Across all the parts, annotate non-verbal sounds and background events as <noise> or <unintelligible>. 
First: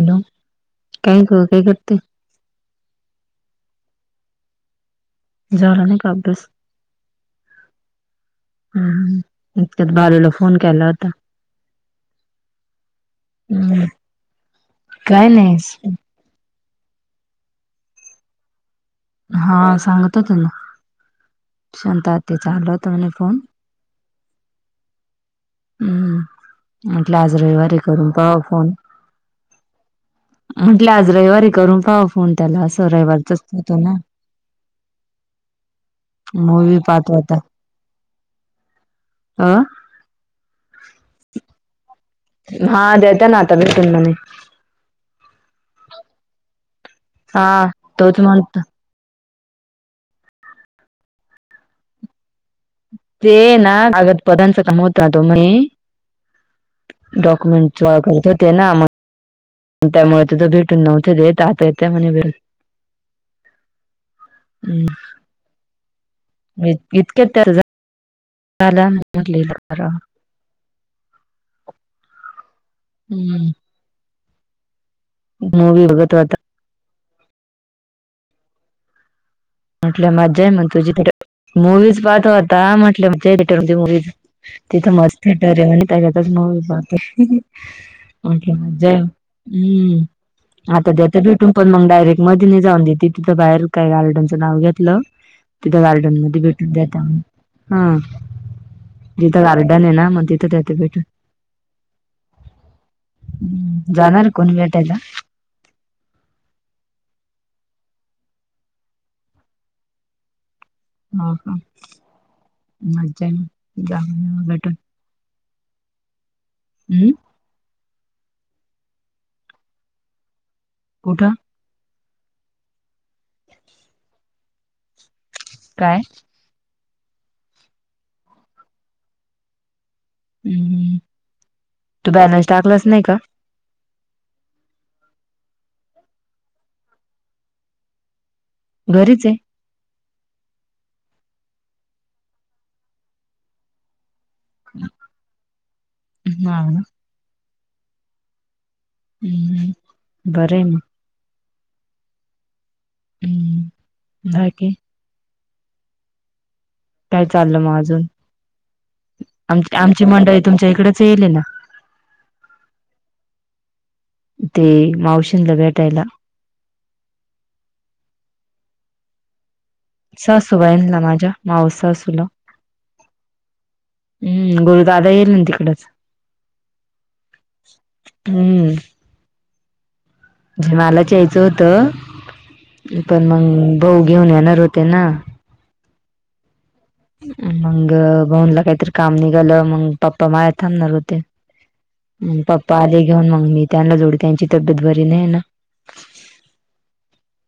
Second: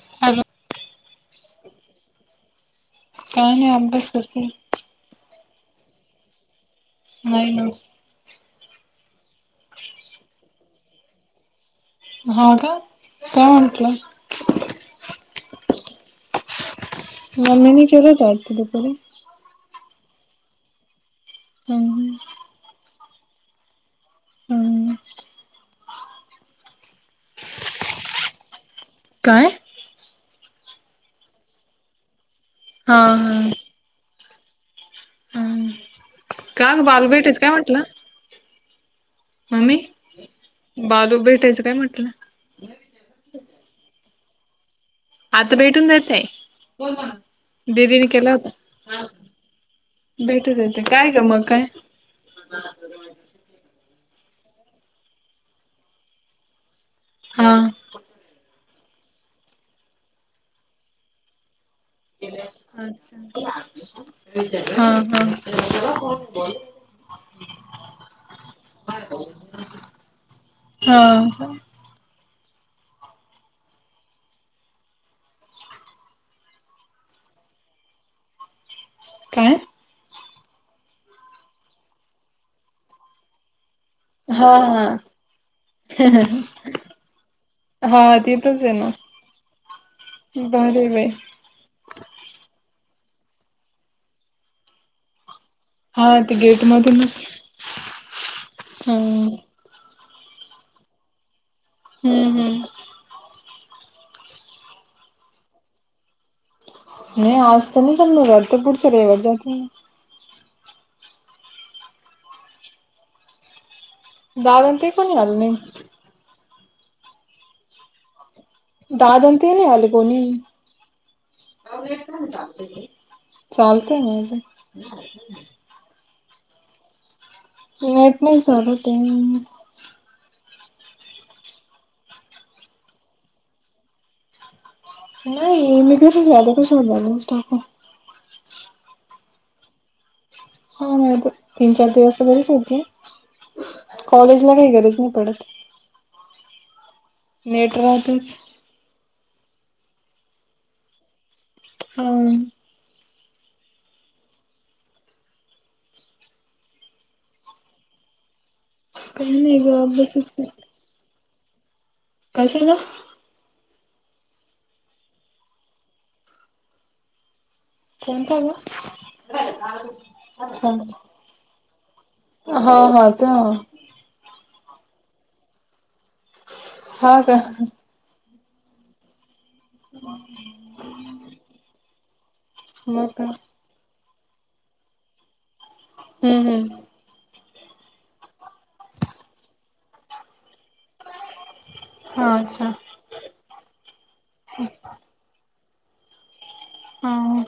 Hello काय ग काय करते काय नाही अभ्यास करतेय झाला नाही का अभ्यास नाही ना ह इतक्यात बालूला फोन केला होता हा का काय हम्म म्हटलं काय नाही मम्मनी केलं होतं वाटत दुपारी हा सांगत होत ना हम्म शांता आतेचा आला होत म्हणे फोन हम्म हम्म म्हंटले आज रविवारी आहे करून पहाव फोन काय म्हटलं आज रविवार आहे करून पाहाव फोन त्याला असं हा हा रविवारच हम्म का मूवी ग बालू पाहत होता भेटायचं काय म्हटलं अ मम्मी बालू भेटायचं काय म्हटलं हा देता ना आता भेटून म्हणे आता भेटून जायेतय हा दिदीने तोच केला म्हणतो होता भेटत येत काय का मग काय ते ना कागत पद <inaudible> का होत <inaudible> हा डॉक्युमेंट व करत होते ना त्यामुळे तेथ भेटून नव्हते देत येते म्हणे भेटून अच्छा हा हम्म हा कीती तास झालं म्हटलं हिला करावं हा हम्म मूवी बघत होता काय म्हटलं मजा आहे मग तुझी मूवीज पाहतो होता म्हटलं थिएटर मध्ये मूवीज हा हा तिथं मस्त थिएटर आहे आणि त्याच्यातच मूवी पाहते हा म्हटलं तिथंच आहे ना जे हम्म बरे आता बाई देत भेटू पण मग डायरेक्ट मध्येने जाऊन देते तिथं बाहेर काही गार्डनचं नाव घेतलं तिथं हा गार्डन ते मध्ये गेट भेटून देतात मधूनच हा हम्म. तिथं गार्डन आहे ना मग तिथ देतात भेटून हम्म हम् ह् जाणार कोण भेटायला नाही आजत नाही चालो <inaudible> पुढच्या रविवर जातो ह ह मज्जा आहे जा दादान ते का आलं नाही हम्म दाद ते नाही आले कोणी कठं चालतय म काय एट मल सन होतय <inaudible> हम् तू बॅलन्स टाकलास नाही का नाही मी घरीच आहे आता कशाला बॅलन्स टाकू घरीच आहे हा नाही तर तीन चार दिवस घरीच होती कॉलेज ला काही गरज नाही पडत हा नेट राहतच हम्म बरं मग ह. हम्म जागे. काय चाललं मग अजून? काही नाही आम ग आमची अभ्यासच मंडळी तुमच्या इकडेच यायले ना. कशे ला? ते मावशीनला भेटायला कोणतं ओ? सासुबाईनला माझ्या मावस सासूला हा हा त्या हम्म गुरुदादा येईल ना तिकडच हा का? हम्म. ह <inaudible> मलाच यायचं होत, मग का पण मग भाऊ घेऊन येणार होते ना. हुं हुं. मग भाऊनला काहीतरी काम निघालं, मग पप्पा बाहेर थांबणार होते. म अच्छा पप्पा आले घेऊन, मग मी त्यांना जोडी त्यांची तब्येत बरी नाही ना. हा हा.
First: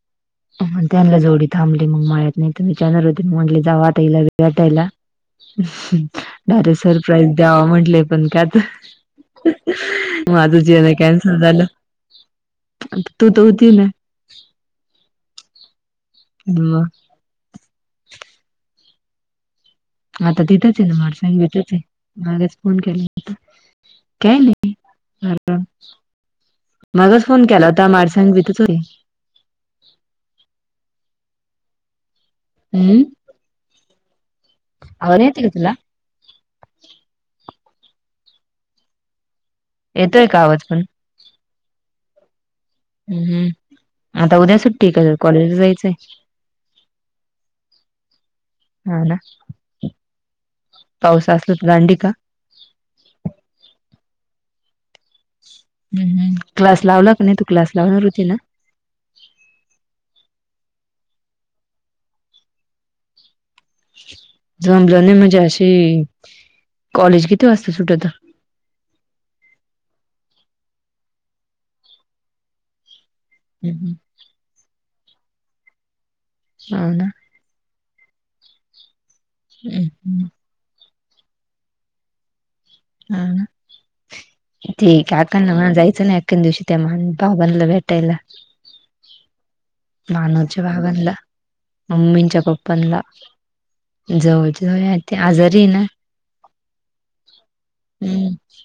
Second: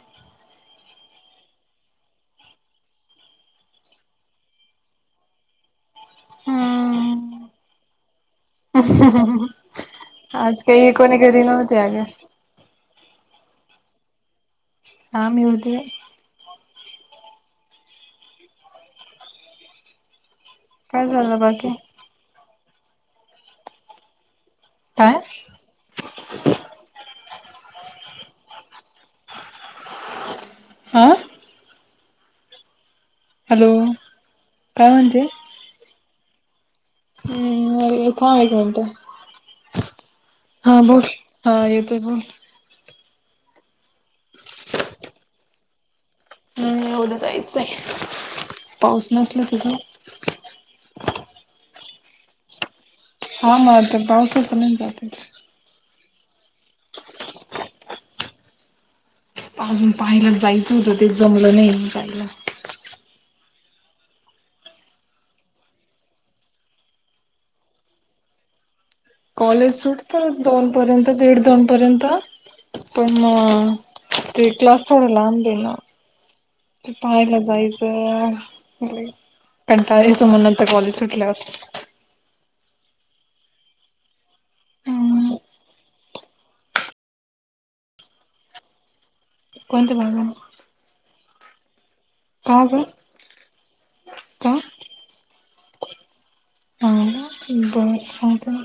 त्यांनला जोडी थांबली मग मळ्यात नाही त विचनणार होते, मग म्हटले जावा आता हीला भेटायला अच्छम <unintelligible> धारे सरप्राईज हम्म द्याव म्हंटले पण का तर? मग माझं आज काही जेवाय कोणी कॅन्सल घरी झालं, नव्हते अगं पण तू तर होती ना. हा मी होते. दिवा आता तिथच हाय ना, काय झालं मडसांग तिथच बाकी हाय मागच फोन केलाता काय नाही? काय मगच फोन केला होता माडसांग इथच होते. हं. हम्म. हॅलो काय म्हनते? आवाज येते का तुला हम् एक हा एक मिनट येतोय का आवाज हा पण बोल. हा येतय बोल. हम्म आता उद्या सुट्टी का कॉलेजला जायचंय? हम् उद्या जायचंय हा पाऊस ना नसला तर जायचं. पाऊस असला तर दांडी का? हा व ना ते पावसच नाही जाता येत. ह क्लास लावला का नाही? तू क्लास लावणार होती ना. आजून पाहायला जायचं होतं, ते जमलं नाही जायला. जमलं नाही म्हणजे अशी कॉलेज किती वाजता सुटत? कॉलेज सूटत दोन पर्यंत दीड दोन पर्यंत पण हो अ ते क्लास थोडा लांब हे ना ते ना पाहायला जायच. तर हो कंटाळा येतो म नंतर कॉलेज सुटल्यावर हाव ना ठीक हाय, हम्म अका ना मला जायचं नाही. तीन दिवशी त्या महान बाबांना भेटायला. कोणत्या भागाला मानूर च्या बाबानला मम्मी च्या त्या का ग पप्पानला का जवळच्या हाय ते आजारी हाय ना. थांबा बघून सांगतो ना.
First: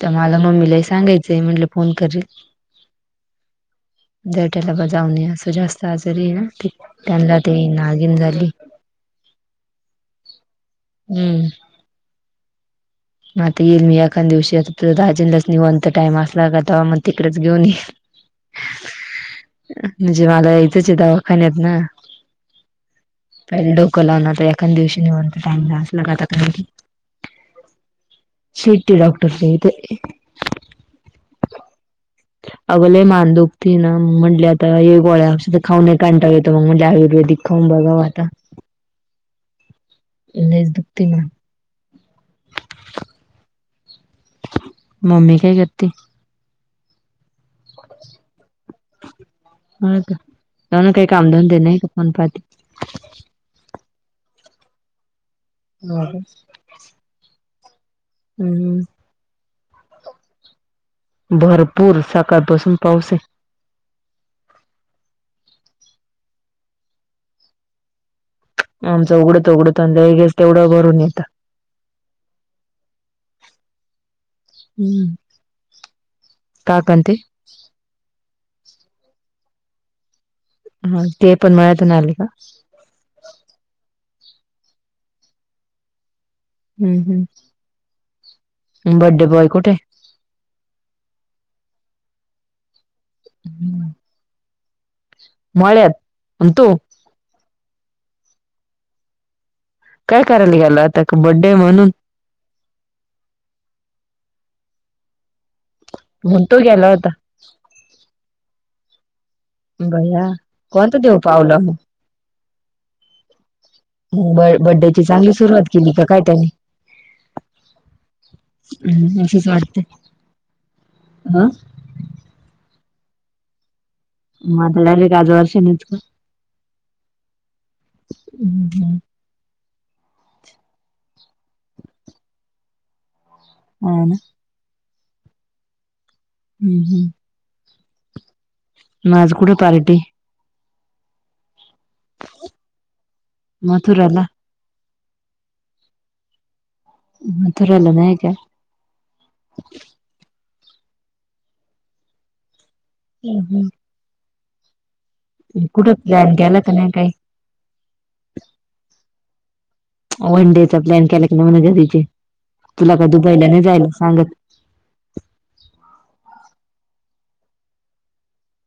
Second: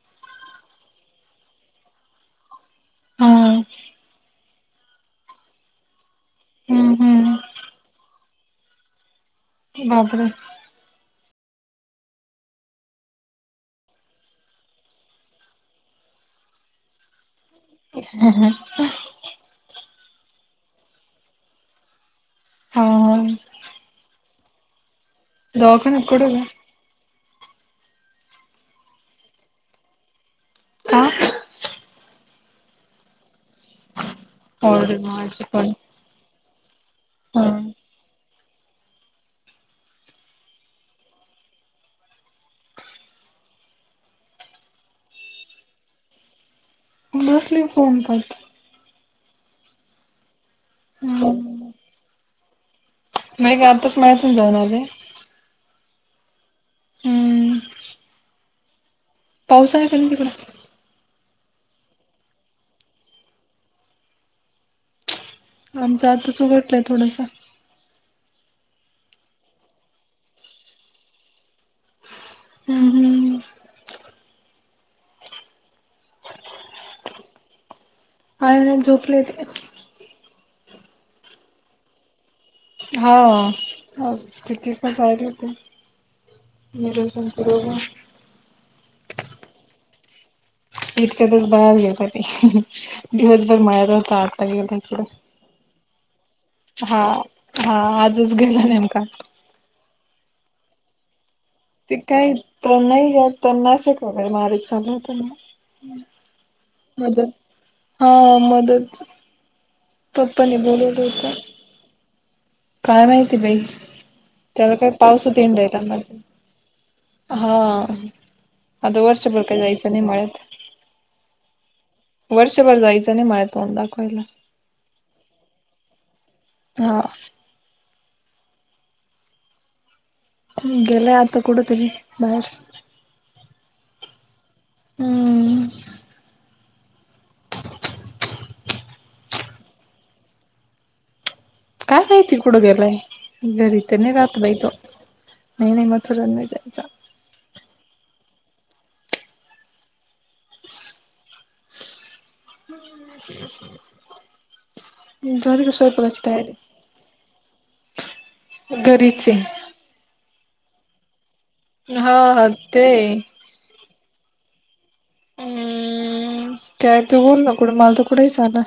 त्या मला मम्मीला ही सांगायचंय म्हंटलं फोन करील. हां. जेटला ग जाऊन असं जास्त आजारी आहे ना, हम्म हम्म त्यांना ती नागीण झाली. बापरे! हम्म. म आता येईल मी एखाद दिवशी, आ राजनलाच निवांत टाइम असला का? तवा मग तिकडेच घेऊन <inaudible> म्हणजे मला यायचंच दवाखान्यात ना हा हा प डोक कॉल लावल तर एखादया दिवशी निेवात टाइम असला दवाखान्यात कुठे ग शेट्टी डॉक्टर च्या इते का अग लई मान दुखती ना म्हटले आता अरे हे गोळ्या माझी पण खाऊन कंटाळा येतो मग म्हणज आुर्वेदिक हा खाऊन बघाव आता लईच दुखती मान. मम्मी काय करतीये. बसली फोन पाहत. हो का म्हणा काम धंदा नाही काय फोन पाहती. नाही गं आताच मळयांतून जाऊन आली. हो हम्म हम्म हम्म पाऊस आहे काय तिकड भरपूर सकाळपासून पाऊस ये. आमचा आताच उघटला आहे थोडंसा आमचं उघडत उघडंत लगेच तेवढं भरून येतं. हम् हम् हम्म काका अन ते आहे झोपलेत ते.. हा ते पण मळयांतून आले का? हाव आज ते पण जाईल होते. हम्म निरोजन बरोबर हम् बडडे बॉय कुठे? इतक्यातच बाहेर गेल ते दिवसभर मळ्यात होता आता गेला इकड मळ्यात आणी तो. हा हा आजच गेला नेमका. काय करायला गेला होता बडडे आहे म्हणून. काही तर नाही घ त्यांना असं वैगरे मारायची चालवताना म्हणतो गेला होता मदत हा मदत बया पप्पानी कोणतं बोलवलं देव होतं. पावलं मग. काय माहिती बाई मग त्याला काय बड्डेची चांगली पाऊसात सुरुवात हिंडायला. केली का काय हा आता त्याने वर्ष भर अशीच काय वाटते जायच नाही मळ्यात ह वर्षभर जायचं नाही मळ्यात तोंड दाखवायला. मग आता डायरेक्ट आज वर्षानीच का. ह हम्म हम्म ह् गेलाय आता कुडे तरी बाहेर हो ना हम हम्म हम् मग आज कुड पार्टी. काय माहिती कुड गेलाय घरी तर नाही मथुराला राहात बाइ तो. नाही नाही मथुरा ला नाही जायचा. मथुराला नाय का. <inaudible> ह झाली का कुठं स्वयपाका ची प्लॅन तयरी केला का नाही काही घरीचे वन डेचा प्लॅन केला की नाही म्हण घरीचे हा हा ते तुला का दुबईला नाही जायला सांगत. हम्म काय तू बोल ना कुठं मला तर कुठेही चालेल.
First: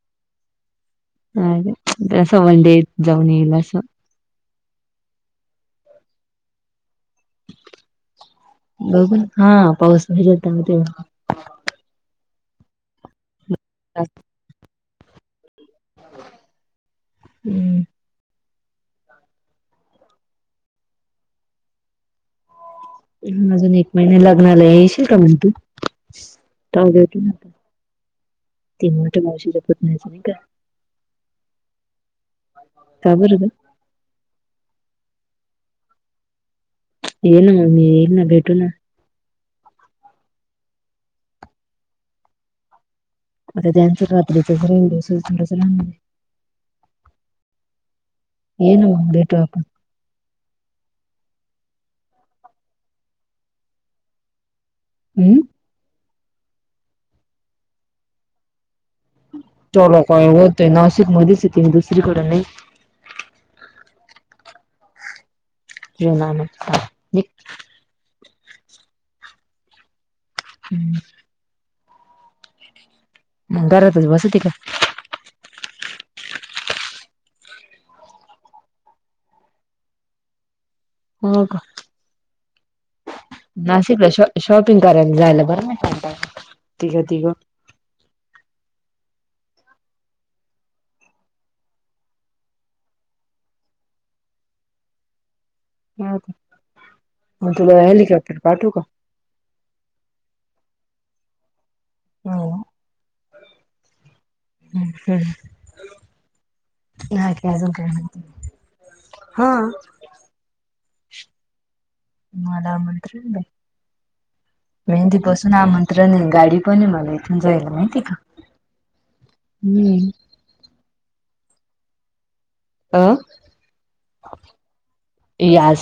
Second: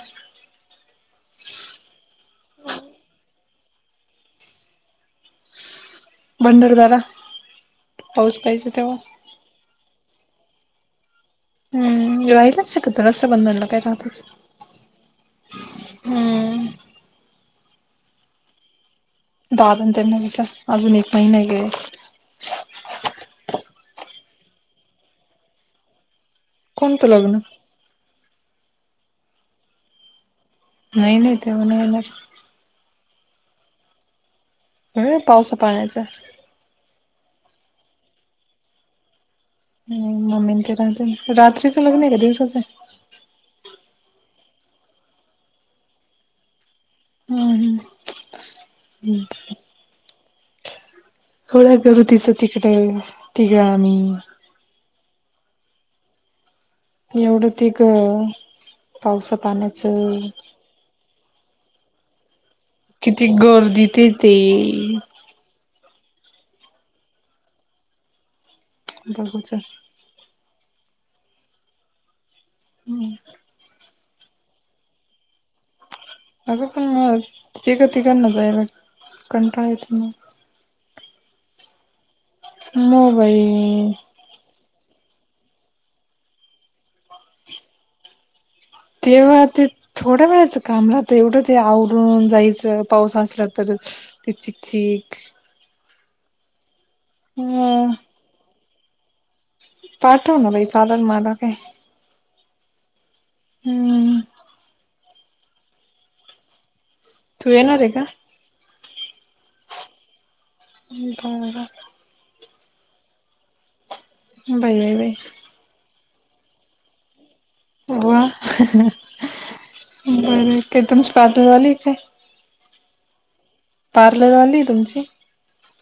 अस वन डे जाऊन येईल अस भंडारदरा पाऊस पाहिजे तेव्हा बघ हा पाऊस <unintelligible> हम् राहिलच शकत रक्षाबंधनला काय <unintelligible> हम्म हम्म. दादन त्यांना <unintelligible> अजून एक महिना गेले हम्म अजून एक महिना लग्नाला हाय येशील का म तू? कोणतं लग्न <unintelligible> नाही नाही तेव्हा नाही होणार काय बोलत काय नाय पावसा पाण्याचं येईल मग मी येई ना भेटू ना. हम्म <unintelligible> रात्रीचं लग्न आहे का दिवसाचं? आता त्याचं रात्रीच <unintelligible> हा हा. ये ना भेटूया आपण. <unintelligible> तिकिटावर तिघ आम्ही हम्म. एवढंच एक अह तेला काय होतय नाशिक मध्येच येते मी दुसरीकडे नाही किती गर्दी तिथे. <unintelligible> बघू चल हम्म. हम्म. घरातच बसती का? अगं पण तिघा तिघांना जायला कंटाळ येतो मग हो का? मग बाई नाशिकला शॉ शॉपिंग करायला जायला बरं नाय कंटाळा तिघं तिघं <unintelligible> थोड्या वेळाच काम रहात एवढं ते आवरून जायचं पाऊस असला तर ते चिकचिक अ म तुला हेलिकॉप्टर पाठवू का? पाठव ना बाई चालल माला काय हो. हम्म. <unintelligible> नाय तू काय अजून येणार काय आहे का म्हणती हा. <unintelligible> आता मला आमंत्रण नाही बाई बाई बाई मेहंदीपासून आमंत्रण गाडी पण आहे मला एक जायला मला हो हम्म बरं काय तुमची पातळीवाली इथे अह पार्लरवाली आहे तुमची? येस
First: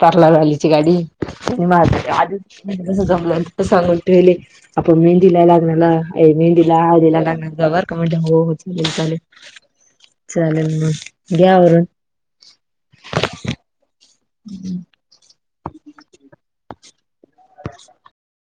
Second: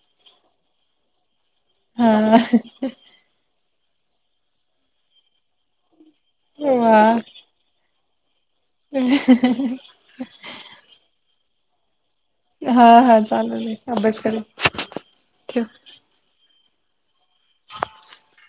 पार्लरवाडीची गाडी माझ हा <inaudible> आधीच जमलं सांगून ठेवली आपण मेहंदीला लावायला मेंदीला वा हळदीला लागणार जवर काय म्हणता हो हो चालेल चालेल चालेल मग घ्या आवरून हा हा चालेल अभ्यास कर ठेव <inaudible>